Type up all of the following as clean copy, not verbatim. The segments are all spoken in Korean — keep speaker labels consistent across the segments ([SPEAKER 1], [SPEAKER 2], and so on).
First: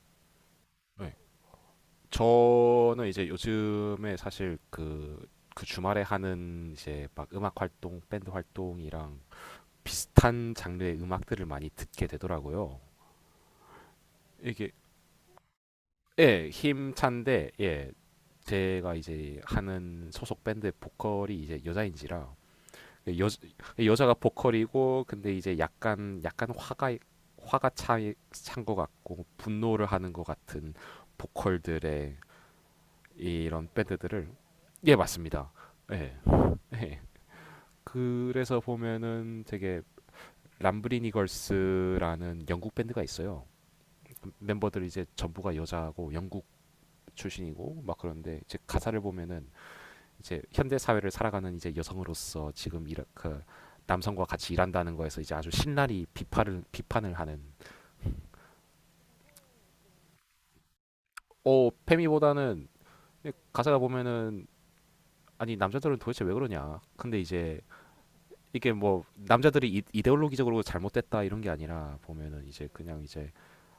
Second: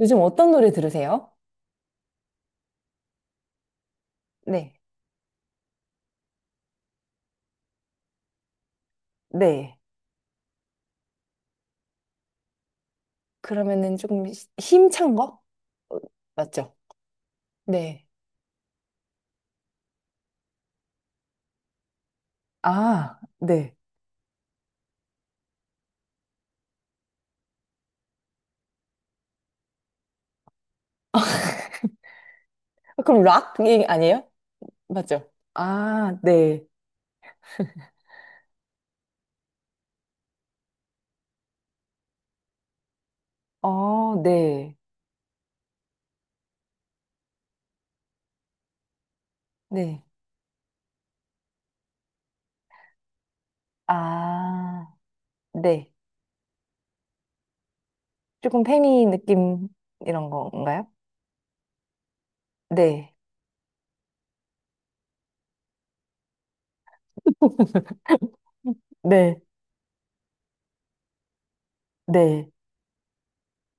[SPEAKER 1] 요즘 어떤 노래
[SPEAKER 2] 네.
[SPEAKER 1] 들으세요?
[SPEAKER 2] 저는 이제 요즘에 사실
[SPEAKER 1] 네.
[SPEAKER 2] 그, 주말에 하는 이제 막 음악 활동, 밴드 활동이랑
[SPEAKER 1] 네.
[SPEAKER 2] 비슷한 장르의 음악들을 많이 듣게 되더라고요.
[SPEAKER 1] 그러면은 조금
[SPEAKER 2] 이게,
[SPEAKER 1] 힘찬 거? 어,
[SPEAKER 2] 예,
[SPEAKER 1] 맞죠?
[SPEAKER 2] 힘찬데, 예,
[SPEAKER 1] 네.
[SPEAKER 2] 제가 이제 하는 소속 밴드의 보컬이 이제 여자인지라,
[SPEAKER 1] 아,
[SPEAKER 2] 예,
[SPEAKER 1] 네.
[SPEAKER 2] 여자가 보컬이고, 근데 이제 약간, 약간 화가 차, 찬것 같고, 분노를 하는 것 같은 보컬들의
[SPEAKER 1] 아, 그럼
[SPEAKER 2] 이런
[SPEAKER 1] 락이 아니에요?
[SPEAKER 2] 밴드들을 예
[SPEAKER 1] 맞죠?
[SPEAKER 2] 맞습니다. 예.
[SPEAKER 1] 아, 네.
[SPEAKER 2] 예. 그래서 보면은 되게 람브리니 걸스라는 영국 밴드가 있어요.
[SPEAKER 1] 어, 네.
[SPEAKER 2] 멤버들 이제 전부가 여자고 영국 출신이고 막 그런데 이제 가사를 보면은
[SPEAKER 1] 네.
[SPEAKER 2] 이제 현대 사회를 살아가는 이제 여성으로서 지금 이렇 그 남성과 같이
[SPEAKER 1] 아,
[SPEAKER 2] 일한다는 거에서 이제 아주
[SPEAKER 1] 네.
[SPEAKER 2] 신랄히 비판을 하는.
[SPEAKER 1] 조금 페미 느낌 이런 건가요?
[SPEAKER 2] 페미보다는
[SPEAKER 1] 네.
[SPEAKER 2] 가사가 보면은 아니 남자들은 도대체 왜 그러냐. 근데 이제 이게 뭐
[SPEAKER 1] 네.
[SPEAKER 2] 남자들이 이데올로기적으로 잘못됐다 이런 게 아니라 보면은
[SPEAKER 1] 네.
[SPEAKER 2] 이제 그냥 이제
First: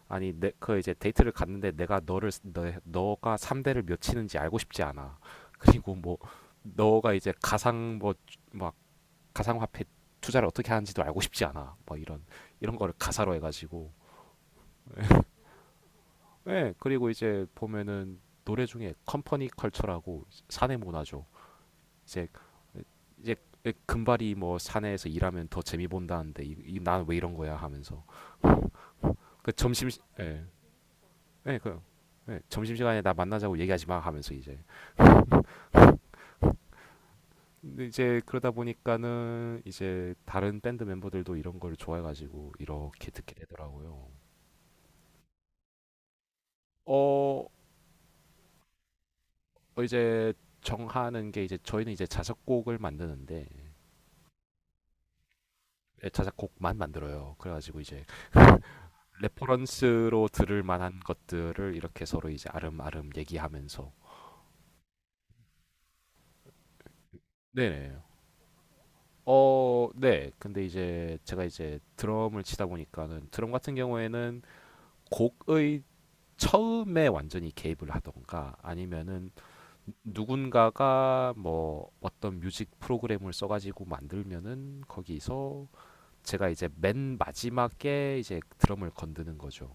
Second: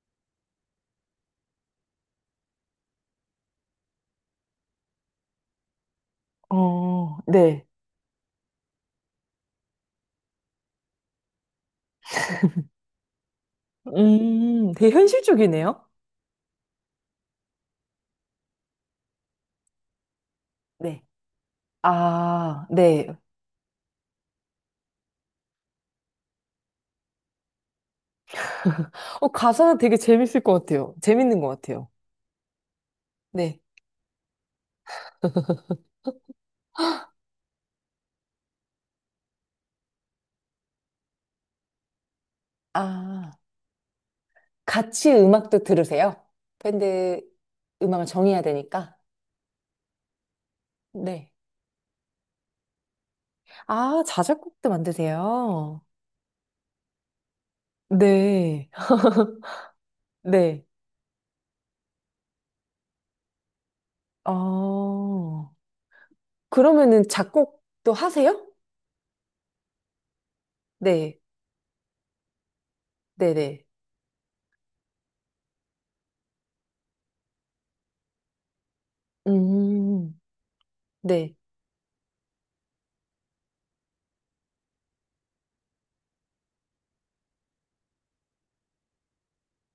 [SPEAKER 2] 아니 내 그 이제 데이트를 갔는데 내가 너를 너가 3대를 몇 치는지 알고 싶지 않아. 그리고 뭐 너가
[SPEAKER 1] 어,
[SPEAKER 2] 이제
[SPEAKER 1] 네.
[SPEAKER 2] 가상 뭐 막 가상 화폐 투자를 어떻게 하는지도 알고 싶지 않아. 뭐 이런 거를 가사로 해 가지고.
[SPEAKER 1] 되게 현실적이네요.
[SPEAKER 2] 예, 그리고 이제 보면은 노래 중에 컴퍼니 컬처라고 사내
[SPEAKER 1] 네.
[SPEAKER 2] 문화죠. 이제
[SPEAKER 1] 아, 네.
[SPEAKER 2] 이제 예, 금발이 뭐 사내에서 일하면 더 재미 본다는데 이 난 왜 이런 거야 하면서
[SPEAKER 1] 어, 가사 되게 재밌을
[SPEAKER 2] 예.
[SPEAKER 1] 것 같아요. 재밌는 것
[SPEAKER 2] 예, 그
[SPEAKER 1] 같아요.
[SPEAKER 2] 예, 점심 시간에 나 만나자고
[SPEAKER 1] 네.
[SPEAKER 2] 얘기하지 마 하면서 이제. 근데 이제 그러다 보니까는 이제 다른 밴드 멤버들도 이런 걸 좋아해 가지고 이렇게
[SPEAKER 1] 아,
[SPEAKER 2] 듣게 되더라고요.
[SPEAKER 1] 같이 음악도 들으세요? 밴드
[SPEAKER 2] 어,
[SPEAKER 1] 음악을 정해야 되니까.
[SPEAKER 2] 어, 이제
[SPEAKER 1] 네.
[SPEAKER 2] 정하는 게 이제 저희는 이제 자작곡을 만드는데
[SPEAKER 1] 아, 자작곡도 만드세요?
[SPEAKER 2] 예, 자작곡만 만들어요. 그래 가지고 이제
[SPEAKER 1] 네.
[SPEAKER 2] 레퍼런스로 들을
[SPEAKER 1] 네.
[SPEAKER 2] 만한 것들을 이렇게 서로 이제 아름아름 얘기하면서.
[SPEAKER 1] 어, 그러면은 작곡도
[SPEAKER 2] 네네.
[SPEAKER 1] 하세요?
[SPEAKER 2] 어, 네. 근데 이제
[SPEAKER 1] 네.
[SPEAKER 2] 제가 이제 드럼을 치다 보니까는 드럼
[SPEAKER 1] 네네.
[SPEAKER 2] 같은 경우에는 곡의 처음에 완전히 개입을 하던가 아니면은
[SPEAKER 1] 음,
[SPEAKER 2] 누군가가
[SPEAKER 1] 네.
[SPEAKER 2] 뭐 어떤 뮤직 프로그램을 써가지고 만들면은 거기서 제가 이제 맨 마지막에 이제 드럼을 건드는 거죠.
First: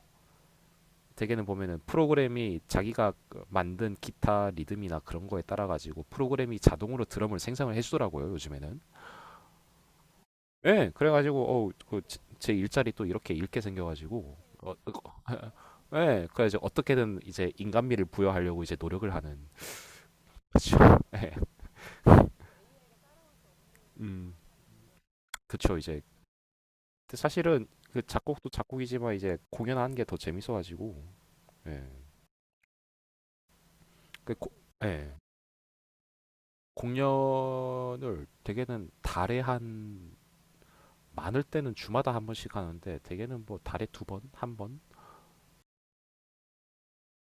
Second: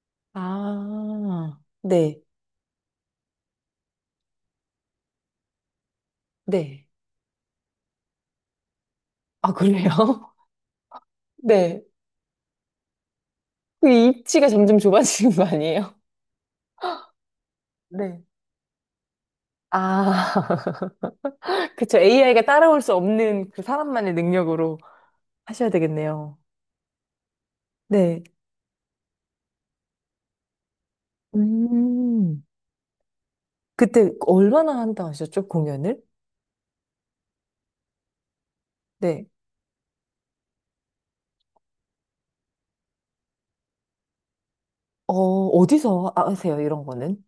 [SPEAKER 2] 대개는
[SPEAKER 1] 아,
[SPEAKER 2] 보면은
[SPEAKER 1] 네.
[SPEAKER 2] 프로그램이 자기가 그 만든 기타 리듬이나 그런 거에 따라 가지고 프로그램이
[SPEAKER 1] 네.
[SPEAKER 2] 자동으로 드럼을 생성을 해주더라고요 요즘에는.
[SPEAKER 1] 아, 그래요?
[SPEAKER 2] 예, 그래가지고
[SPEAKER 1] 네.
[SPEAKER 2] 그제 일자리 또 이렇게 잃게
[SPEAKER 1] 그
[SPEAKER 2] 생겨가지고
[SPEAKER 1] 입지가
[SPEAKER 2] 어,
[SPEAKER 1] 점점 좁아지는 거 아니에요?
[SPEAKER 2] 네, 그래서 어떻게든 이제 인간미를
[SPEAKER 1] 네.
[SPEAKER 2] 부여하려고 이제 노력을 하는.
[SPEAKER 1] 아,
[SPEAKER 2] 그렇죠. 네.
[SPEAKER 1] 그쵸. AI가 따라올 수 없는 그 사람만의
[SPEAKER 2] 음,
[SPEAKER 1] 능력으로 하셔야
[SPEAKER 2] 그렇죠. 이제
[SPEAKER 1] 되겠네요.
[SPEAKER 2] 근데 사실은 그
[SPEAKER 1] 네.
[SPEAKER 2] 작곡도 작곡이지만 이제 공연하는 게 더 재밌어가지고, 예,
[SPEAKER 1] 음. 그때
[SPEAKER 2] 그 고,
[SPEAKER 1] 얼마나 한다
[SPEAKER 2] 예,
[SPEAKER 1] 하셨죠? 공연을?
[SPEAKER 2] 공연을 대개는
[SPEAKER 1] 네.
[SPEAKER 2] 달에 한 많을 때는 주마다 한 번씩 하는데 대개는 뭐 달에 두 번, 한 번.
[SPEAKER 1] 어, 어디서 하세요? 이런 거는?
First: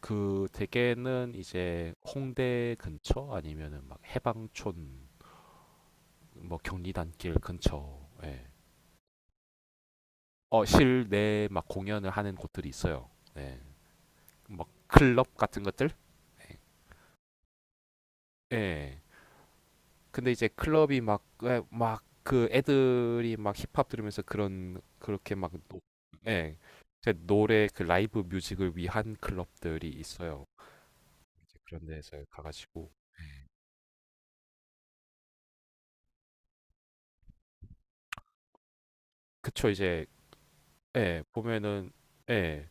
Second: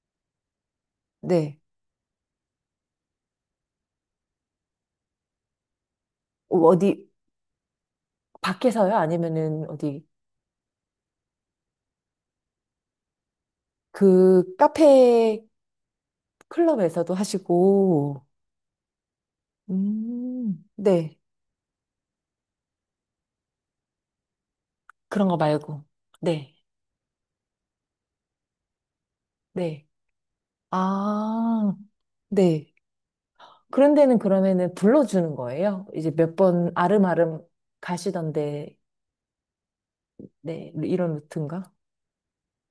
[SPEAKER 2] 그 대개는
[SPEAKER 1] 네.
[SPEAKER 2] 이제 홍대 근처 아니면은 막 해방촌
[SPEAKER 1] 어,
[SPEAKER 2] 뭐
[SPEAKER 1] 어디,
[SPEAKER 2] 경리단길 근처, 예.
[SPEAKER 1] 밖에서요? 아니면은 어디,
[SPEAKER 2] 어, 실내 막 공연을 하는 곳들이 있어요. 네.
[SPEAKER 1] 그
[SPEAKER 2] 막 클럽
[SPEAKER 1] 카페
[SPEAKER 2] 같은 것들. 예.
[SPEAKER 1] 클럽에서도 하시고,
[SPEAKER 2] 네. 근데 이제 클럽이
[SPEAKER 1] 네.
[SPEAKER 2] 막 그 애들이 막 힙합 들으면서 그런
[SPEAKER 1] 그런
[SPEAKER 2] 그렇게
[SPEAKER 1] 거 말고. 네.
[SPEAKER 2] 예. 제 노래 그 라이브 뮤직을 위한
[SPEAKER 1] 네.
[SPEAKER 2] 클럽들이 있어요. 이제
[SPEAKER 1] 아,
[SPEAKER 2] 그런 데서
[SPEAKER 1] 네.
[SPEAKER 2] 가가지고
[SPEAKER 1] 그런 데는 그러면은 불러주는 거예요? 이제 몇 번 아름아름 가시던데,
[SPEAKER 2] 그쵸 이제
[SPEAKER 1] 네, 이런
[SPEAKER 2] 예,
[SPEAKER 1] 루트인가?
[SPEAKER 2] 보면은 예.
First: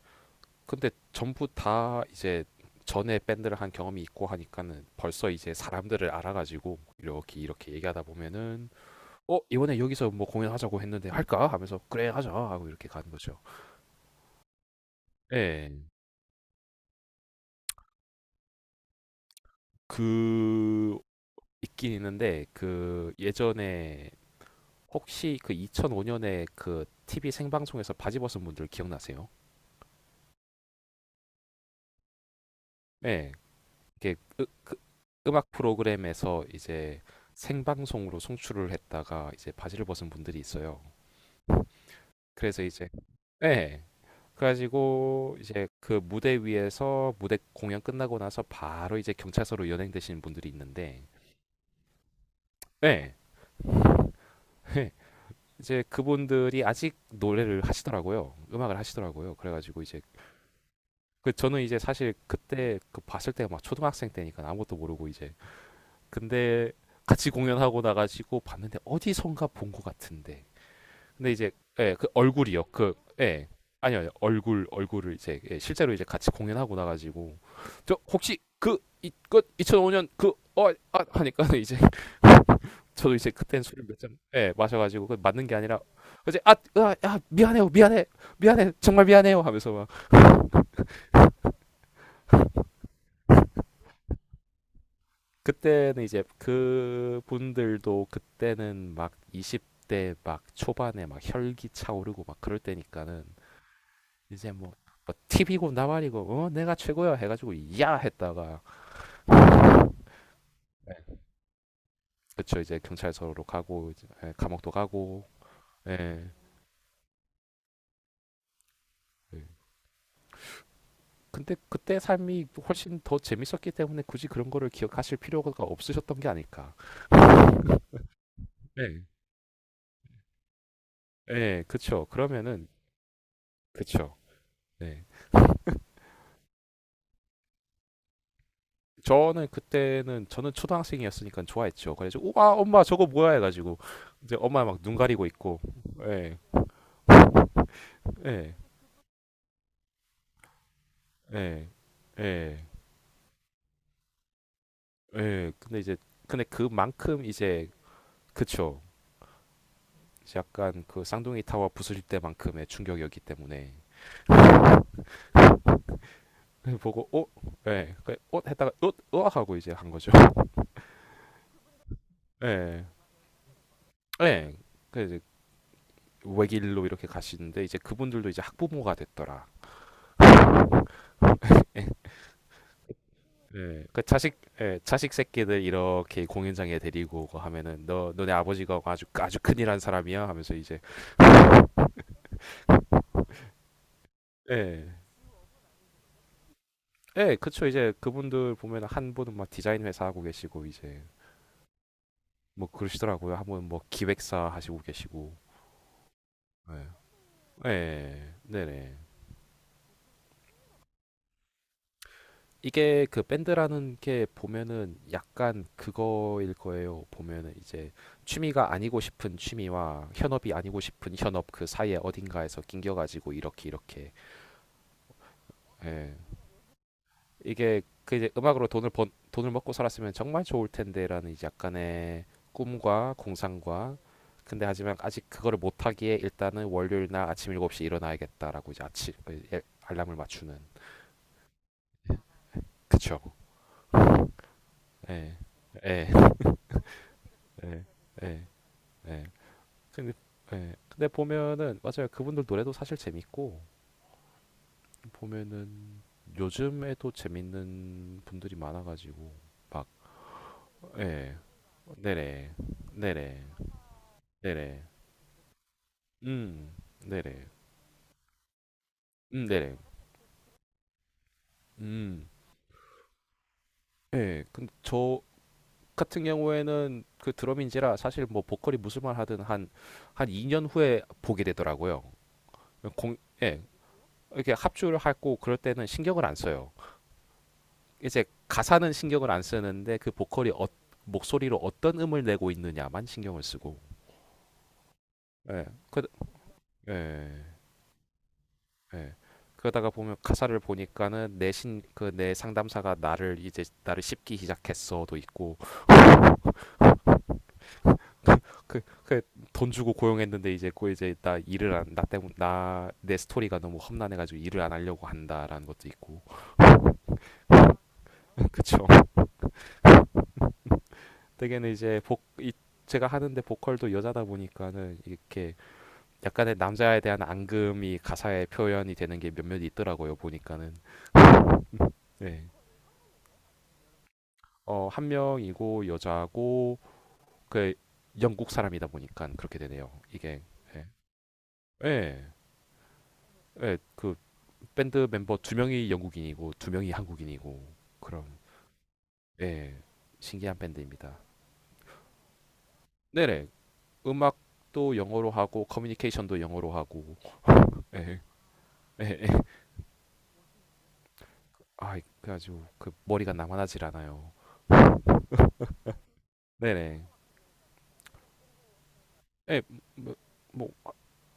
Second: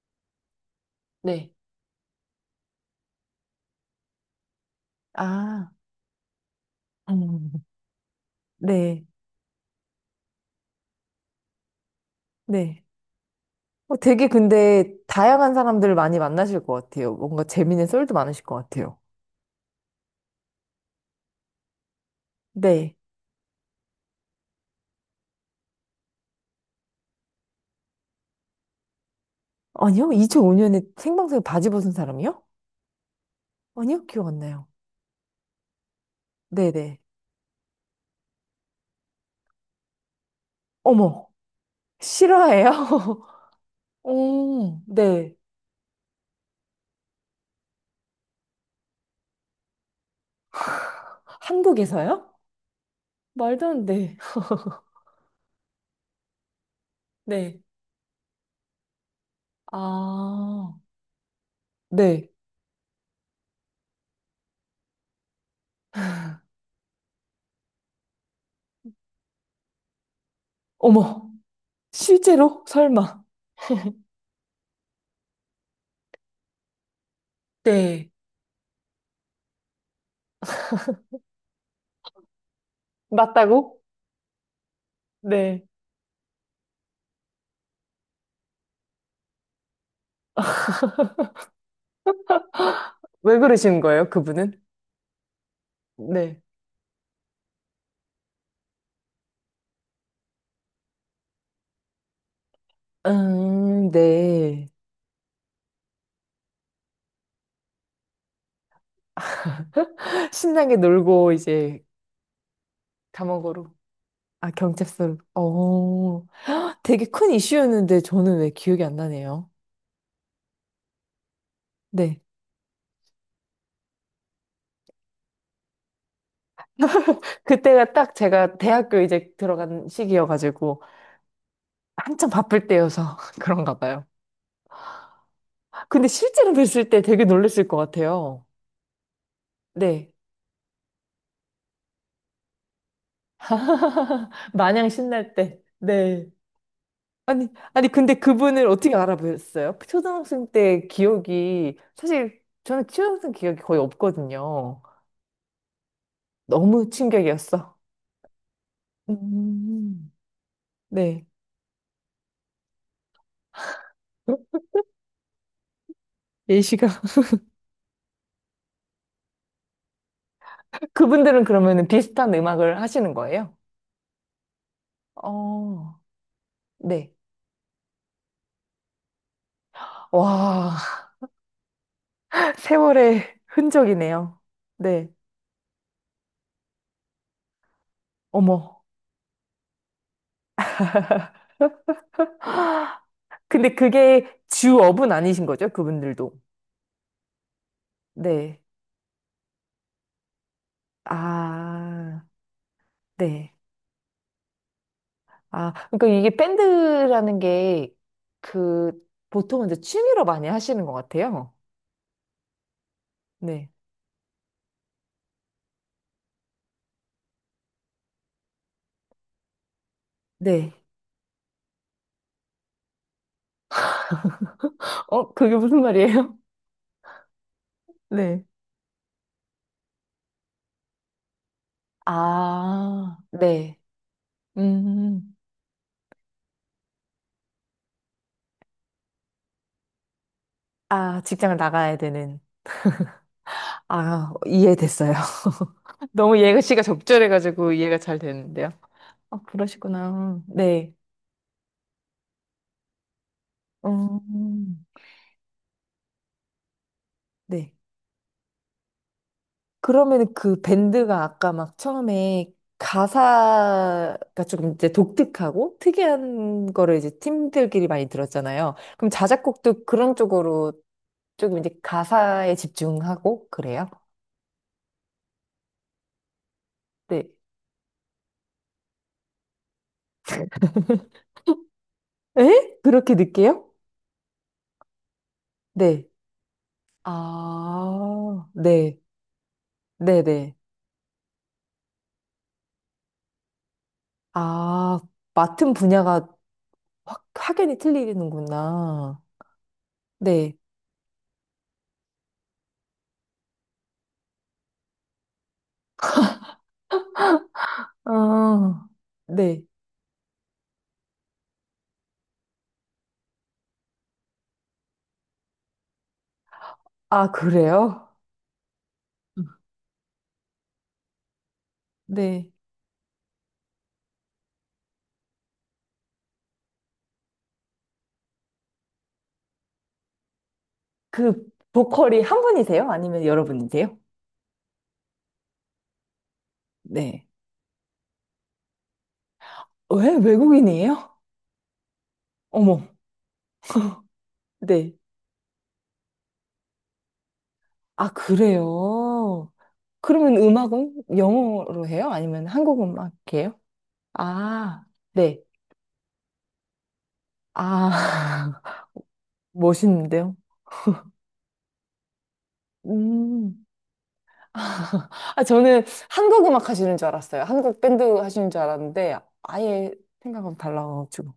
[SPEAKER 2] 근데 전부
[SPEAKER 1] 네.
[SPEAKER 2] 다 이제 전에 밴드를 한 경험이 있고 하니까는 벌써 이제
[SPEAKER 1] 아,
[SPEAKER 2] 사람들을 알아가지고 이렇게
[SPEAKER 1] 음.
[SPEAKER 2] 이렇게 얘기하다 보면은
[SPEAKER 1] 네,
[SPEAKER 2] 어 이번에 여기서 뭐 공연하자고 했는데 할까 하면서 그래 하자 하고
[SPEAKER 1] 네.
[SPEAKER 2] 이렇게 가는 거죠.
[SPEAKER 1] 어, 되게 근데 다양한
[SPEAKER 2] 예.
[SPEAKER 1] 사람들을 많이 만나실 것 같아요. 뭔가 재밌는 썰도 많으실 것 같아요.
[SPEAKER 2] 그 있긴 있는데
[SPEAKER 1] 네.
[SPEAKER 2] 그 예전에 혹시 그 2005년에 그 TV 생방송에서 바지 벗은 분들 기억나세요?
[SPEAKER 1] 아니요? 2005년에 생방송에 바지 벗은 사람이요?
[SPEAKER 2] 예.
[SPEAKER 1] 아니요?
[SPEAKER 2] 이게
[SPEAKER 1] 기억 안 나요.
[SPEAKER 2] 음악 프로그램에서
[SPEAKER 1] 네네.
[SPEAKER 2] 이제 생방송으로 송출을 했다가 이제 바지를 벗은 분들이 있어요.
[SPEAKER 1] 어머,
[SPEAKER 2] 그래서
[SPEAKER 1] 실화예요?
[SPEAKER 2] 이제 예.
[SPEAKER 1] 오, 네.
[SPEAKER 2] 그래가지고 이제 그 무대 위에서 무대 공연 끝나고 나서 바로 이제 경찰서로 연행되시는 분들이 있는데,
[SPEAKER 1] 한국에서요?
[SPEAKER 2] 네.
[SPEAKER 1] 말도 안 돼.
[SPEAKER 2] 이제 그분들이 아직
[SPEAKER 1] 네.
[SPEAKER 2] 노래를 하시더라고요. 음악을 하시더라고요. 그래가지고 이제
[SPEAKER 1] 아,
[SPEAKER 2] 그 저는 이제 사실
[SPEAKER 1] 네.
[SPEAKER 2] 그때 그 봤을 때 막 초등학생 때니까 아무것도 모르고 이제. 근데 같이 공연하고 나가지고 봤는데 어디선가 본 것 같은데
[SPEAKER 1] 어머,
[SPEAKER 2] 근데 이제 예, 그
[SPEAKER 1] 실제로?
[SPEAKER 2] 얼굴이요. 그
[SPEAKER 1] 설마.
[SPEAKER 2] 예. 아니요. 아니요. 얼굴을 이제 예, 실제로 이제 같이 공연하고 나 가지고 저
[SPEAKER 1] 네.
[SPEAKER 2] 혹시 그 이그 2005년 하니까 이제 저도 이제 그땐
[SPEAKER 1] 맞다고?
[SPEAKER 2] 술을 몇 잔 예, 마셔 가지고 그 맞는 게
[SPEAKER 1] 네.
[SPEAKER 2] 아니라 이제 미안해요. 미안해. 미안해. 정말 미안해요 하면서 막.
[SPEAKER 1] 왜 그러시는 거예요, 그분은?
[SPEAKER 2] 그때는 이제
[SPEAKER 1] 네.
[SPEAKER 2] 그 분들도 그때는 막 20대 막 초반에 막 혈기 차오르고 막 그럴 때니까는 이제
[SPEAKER 1] 네.
[SPEAKER 2] 뭐, 팁이고 나발이고 어 내가 최고야 해가지고 야 했다가.
[SPEAKER 1] 신나게
[SPEAKER 2] 네.
[SPEAKER 1] 놀고, 이제,
[SPEAKER 2] 그쵸 이제 경찰서로
[SPEAKER 1] 감옥으로.
[SPEAKER 2] 가고 이제 예,
[SPEAKER 1] 아,
[SPEAKER 2] 감옥도
[SPEAKER 1] 경찰서로.
[SPEAKER 2] 가고 예.
[SPEAKER 1] 어, 되게 큰 이슈였는데 저는 왜 기억이 안
[SPEAKER 2] 예.
[SPEAKER 1] 나네요.
[SPEAKER 2] 근데 그때
[SPEAKER 1] 네.
[SPEAKER 2] 삶이 훨씬 더 재밌었기 때문에 굳이 그런 거를 기억하실 필요가 없으셨던 게 아닐까.
[SPEAKER 1] 그때가 딱 제가 대학교
[SPEAKER 2] 네.
[SPEAKER 1] 이제 들어간 시기여가지고,
[SPEAKER 2] 예, 그쵸.
[SPEAKER 1] 한참 바쁠
[SPEAKER 2] 그러면은,
[SPEAKER 1] 때여서 그런가 봐요.
[SPEAKER 2] 그쵸. 네.
[SPEAKER 1] 근데 실제로 뵀을 때 되게 놀랬을 것 같아요.
[SPEAKER 2] 저는
[SPEAKER 1] 네.
[SPEAKER 2] 그때는, 저는 초등학생이었으니까 좋아했죠. 그래서, 우와, 엄마 저거 뭐야 해가지고, 이제 엄마 막
[SPEAKER 1] 마냥
[SPEAKER 2] 눈 가리고
[SPEAKER 1] 신날 때.
[SPEAKER 2] 있고,
[SPEAKER 1] 네.
[SPEAKER 2] 예,
[SPEAKER 1] 아니, 아니, 근데
[SPEAKER 2] 예,
[SPEAKER 1] 그분을 어떻게 알아보셨어요? 초등학생 때
[SPEAKER 2] 예,
[SPEAKER 1] 기억이, 사실
[SPEAKER 2] 예.
[SPEAKER 1] 저는 초등학생 기억이 거의 없거든요.
[SPEAKER 2] 예, 근데
[SPEAKER 1] 너무
[SPEAKER 2] 그만큼 이제
[SPEAKER 1] 충격이었어.
[SPEAKER 2] 그쵸.
[SPEAKER 1] 음.
[SPEAKER 2] 이제 약간 그
[SPEAKER 1] 네.
[SPEAKER 2] 쌍둥이 타워 부수실 때만큼의 충격이었기 때문에.
[SPEAKER 1] 예시가.
[SPEAKER 2] 보고 어? 예. 그 어? 했다가 어? 어? 하고 이제 한 거죠.
[SPEAKER 1] 그분들은 그러면 비슷한 음악을
[SPEAKER 2] 예.
[SPEAKER 1] 하시는 거예요?
[SPEAKER 2] 예. 그 이제
[SPEAKER 1] 어,
[SPEAKER 2] 외길로 이렇게
[SPEAKER 1] 네.
[SPEAKER 2] 가시는데 이제 그분들도 이제 학부모가 됐더라.
[SPEAKER 1] 와,
[SPEAKER 2] 예.
[SPEAKER 1] 세월의
[SPEAKER 2] 예. 그
[SPEAKER 1] 흔적이네요.
[SPEAKER 2] 자식 예,
[SPEAKER 1] 네.
[SPEAKER 2] 자식 새끼들 이렇게 공연장에 데리고 오고 하면은 너 너네
[SPEAKER 1] 어머.
[SPEAKER 2] 아버지가 아주 아주 큰일 한 사람이야 하면서 이제.
[SPEAKER 1] 근데 그게
[SPEAKER 2] 예.
[SPEAKER 1] 주업은 아니신 거죠? 그분들도.
[SPEAKER 2] 예, 그쵸. 이제 그분들
[SPEAKER 1] 네.
[SPEAKER 2] 보면 한 분은 막 디자인 회사 하고 계시고, 이제
[SPEAKER 1] 아,
[SPEAKER 2] 뭐 그러시더라고요. 한
[SPEAKER 1] 네.
[SPEAKER 2] 분은 뭐 기획사 하시고 계시고.
[SPEAKER 1] 아, 그러니까 이게
[SPEAKER 2] 예.
[SPEAKER 1] 밴드라는 게
[SPEAKER 2] 예,
[SPEAKER 1] 그
[SPEAKER 2] 네네.
[SPEAKER 1] 보통은 이제 취미로 많이 하시는 것 같아요.
[SPEAKER 2] 이게 그
[SPEAKER 1] 네.
[SPEAKER 2] 밴드라는 게 보면은 약간 그거일 거예요. 보면은 이제 취미가 아니고 싶은 취미와 현업이
[SPEAKER 1] 네.
[SPEAKER 2] 아니고 싶은 현업 그 사이에 어딘가에서 낑겨가지고 이렇게.
[SPEAKER 1] 어, 그게 무슨
[SPEAKER 2] 예.
[SPEAKER 1] 말이에요?
[SPEAKER 2] 이게 그 이제
[SPEAKER 1] 네.
[SPEAKER 2] 음악으로 돈을 먹고 살았으면 정말 좋을 텐데라는 이제 약간의 꿈과
[SPEAKER 1] 아, 네.
[SPEAKER 2] 공상과. 근데 하지만 아직
[SPEAKER 1] 음.
[SPEAKER 2] 그거를 못 하기에 일단은 월요일 날 아침 일곱 시 일어나야겠다라고 이제 아침 그 예, 알람을 맞추는.
[SPEAKER 1] 아, 직장을 나가야 되는.
[SPEAKER 2] 그쵸
[SPEAKER 1] 아, 이해됐어요.
[SPEAKER 2] 예. 예.
[SPEAKER 1] 너무 예시가 적절해가지고
[SPEAKER 2] 예.
[SPEAKER 1] 이해가 잘
[SPEAKER 2] 예.
[SPEAKER 1] 되는데요.
[SPEAKER 2] 예.
[SPEAKER 1] 아,
[SPEAKER 2] 근데
[SPEAKER 1] 그러시구나.
[SPEAKER 2] 예.
[SPEAKER 1] 네.
[SPEAKER 2] 근데 보면은 맞아요. 그분들 노래도 사실 재밌고
[SPEAKER 1] 음.
[SPEAKER 2] 보면은 요즘에도
[SPEAKER 1] 네.
[SPEAKER 2] 재밌는 분들이 많아가지고 막.
[SPEAKER 1] 그러면 그 밴드가
[SPEAKER 2] 예.
[SPEAKER 1] 아까 막 처음에
[SPEAKER 2] 네네. 네네.
[SPEAKER 1] 가사가 조금
[SPEAKER 2] 네네.
[SPEAKER 1] 이제 독특하고 특이한
[SPEAKER 2] 음.
[SPEAKER 1] 거를 이제
[SPEAKER 2] 네네.
[SPEAKER 1] 팀들끼리 많이 들었잖아요. 그럼
[SPEAKER 2] 네네.
[SPEAKER 1] 자작곡도 그런 쪽으로 조금 이제
[SPEAKER 2] 음.
[SPEAKER 1] 가사에 집중하고 그래요?
[SPEAKER 2] 예. 근데 저 같은 경우에는
[SPEAKER 1] 네.
[SPEAKER 2] 그 드럼인지라 사실 뭐 보컬이 무슨 말 하든 한 2년 후에 보게 되더라고요.
[SPEAKER 1] 에? 그렇게
[SPEAKER 2] 공 예.
[SPEAKER 1] 느껴요?
[SPEAKER 2] 이렇게 합주를 하고 그럴 때는
[SPEAKER 1] 네.
[SPEAKER 2] 신경을 안 써요. 이제
[SPEAKER 1] 아,
[SPEAKER 2] 가사는
[SPEAKER 1] 네.
[SPEAKER 2] 신경을 안 쓰는데 그 보컬이
[SPEAKER 1] 네네.
[SPEAKER 2] 목소리로 어떤 음을 내고 있느냐만 신경을 쓰고.
[SPEAKER 1] 아,
[SPEAKER 2] 예.
[SPEAKER 1] 맡은
[SPEAKER 2] 그
[SPEAKER 1] 분야가 확,
[SPEAKER 2] 예.
[SPEAKER 1] 확연히
[SPEAKER 2] 예.
[SPEAKER 1] 틀리는구나.
[SPEAKER 2] 그러다가 보면
[SPEAKER 1] 네.
[SPEAKER 2] 가사를 보니까는 내신 그 내 상담사가 나를 씹기 시작했어도 있고 그,
[SPEAKER 1] 아,
[SPEAKER 2] 그,
[SPEAKER 1] 네.
[SPEAKER 2] 돈 주고 고용했는데 이제 꼭 이제 나 일을 안 나 때문 나내 스토리가 너무 험난해가지고 일을 안 하려고 한다라는 것도 있고.
[SPEAKER 1] 아, 그래요?
[SPEAKER 2] 그쵸 되게는 이제 복
[SPEAKER 1] 네.
[SPEAKER 2] 이, 제가 하는데 보컬도 여자다 보니까는 이렇게 약간의 남자에 대한 앙금이 가사에 표현이 되는 게 몇몇 있더라고요 보니까는.
[SPEAKER 1] 그 보컬이 한 분이세요? 아니면 여러분이세요?
[SPEAKER 2] 네어한 명이고 여자고
[SPEAKER 1] 네.
[SPEAKER 2] 그 영국 사람이다 보니까 그렇게 되네요
[SPEAKER 1] 왜?
[SPEAKER 2] 이게. 예
[SPEAKER 1] 외국인이에요?
[SPEAKER 2] 예,
[SPEAKER 1] 어머,
[SPEAKER 2] 예, 그
[SPEAKER 1] 네.
[SPEAKER 2] 밴드 멤버 두 명이 영국인이고 두 명이 한국인이고
[SPEAKER 1] 아,
[SPEAKER 2] 그럼
[SPEAKER 1] 그래요?
[SPEAKER 2] 예,
[SPEAKER 1] 그러면
[SPEAKER 2] 신기한
[SPEAKER 1] 음악은
[SPEAKER 2] 밴드입니다.
[SPEAKER 1] 영어로 해요? 아니면 한국
[SPEAKER 2] 네네,
[SPEAKER 1] 음악이에요? 아,
[SPEAKER 2] 음악도 영어로
[SPEAKER 1] 네.
[SPEAKER 2] 하고 커뮤니케이션도 영어로 하고,
[SPEAKER 1] 아,
[SPEAKER 2] 예, 예, 예.
[SPEAKER 1] 멋있는데요?
[SPEAKER 2] 아, 그래가지고 그 머리가
[SPEAKER 1] 음.
[SPEAKER 2] 남아나질 않아요.
[SPEAKER 1] 아, 저는 한국 음악 하시는
[SPEAKER 2] 네네,
[SPEAKER 1] 줄 알았어요. 한국 밴드 하시는 줄 알았는데,
[SPEAKER 2] 예,
[SPEAKER 1] 아예
[SPEAKER 2] 뭐,
[SPEAKER 1] 생각하고
[SPEAKER 2] 뭐 아,
[SPEAKER 1] 달라가지고.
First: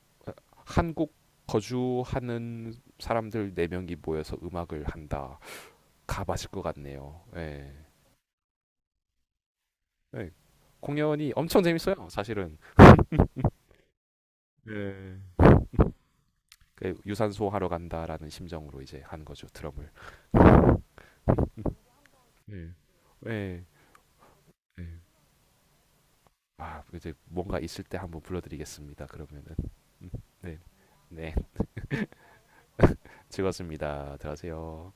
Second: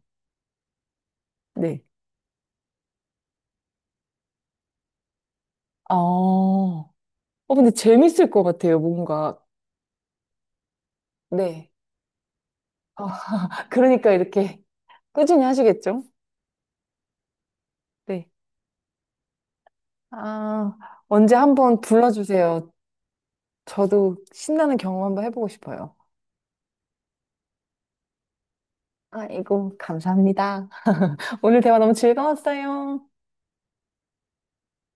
[SPEAKER 2] 한국
[SPEAKER 1] 네.
[SPEAKER 2] 거주하는 사람들 네 명이 모여서 음악을 한다.
[SPEAKER 1] 아,
[SPEAKER 2] 가봐실 것
[SPEAKER 1] 어,
[SPEAKER 2] 같네요.
[SPEAKER 1] 근데
[SPEAKER 2] 예,
[SPEAKER 1] 재밌을 것 같아요, 뭔가.
[SPEAKER 2] 예. 공연이 엄청
[SPEAKER 1] 네.
[SPEAKER 2] 재밌어요, 사실은.
[SPEAKER 1] 어, 그러니까 이렇게
[SPEAKER 2] 예.
[SPEAKER 1] 꾸준히 하시겠죠?
[SPEAKER 2] 그 유산소 하러 간다라는
[SPEAKER 1] 네.
[SPEAKER 2] 심정으로 이제 한 거죠, 드럼을.
[SPEAKER 1] 아, 언제 한번 불러주세요.
[SPEAKER 2] 예. 예.
[SPEAKER 1] 저도 신나는
[SPEAKER 2] 예.
[SPEAKER 1] 경험 한번 해보고 싶어요.
[SPEAKER 2] 아 이제 뭔가 있을 때 한번 불러드리겠습니다. 그러면은
[SPEAKER 1] 아이고,
[SPEAKER 2] 음, 네,
[SPEAKER 1] 감사합니다.
[SPEAKER 2] 네,
[SPEAKER 1] 오늘 대화 너무 즐거웠어요.
[SPEAKER 2] 즐거웠습니다. 들어가세요.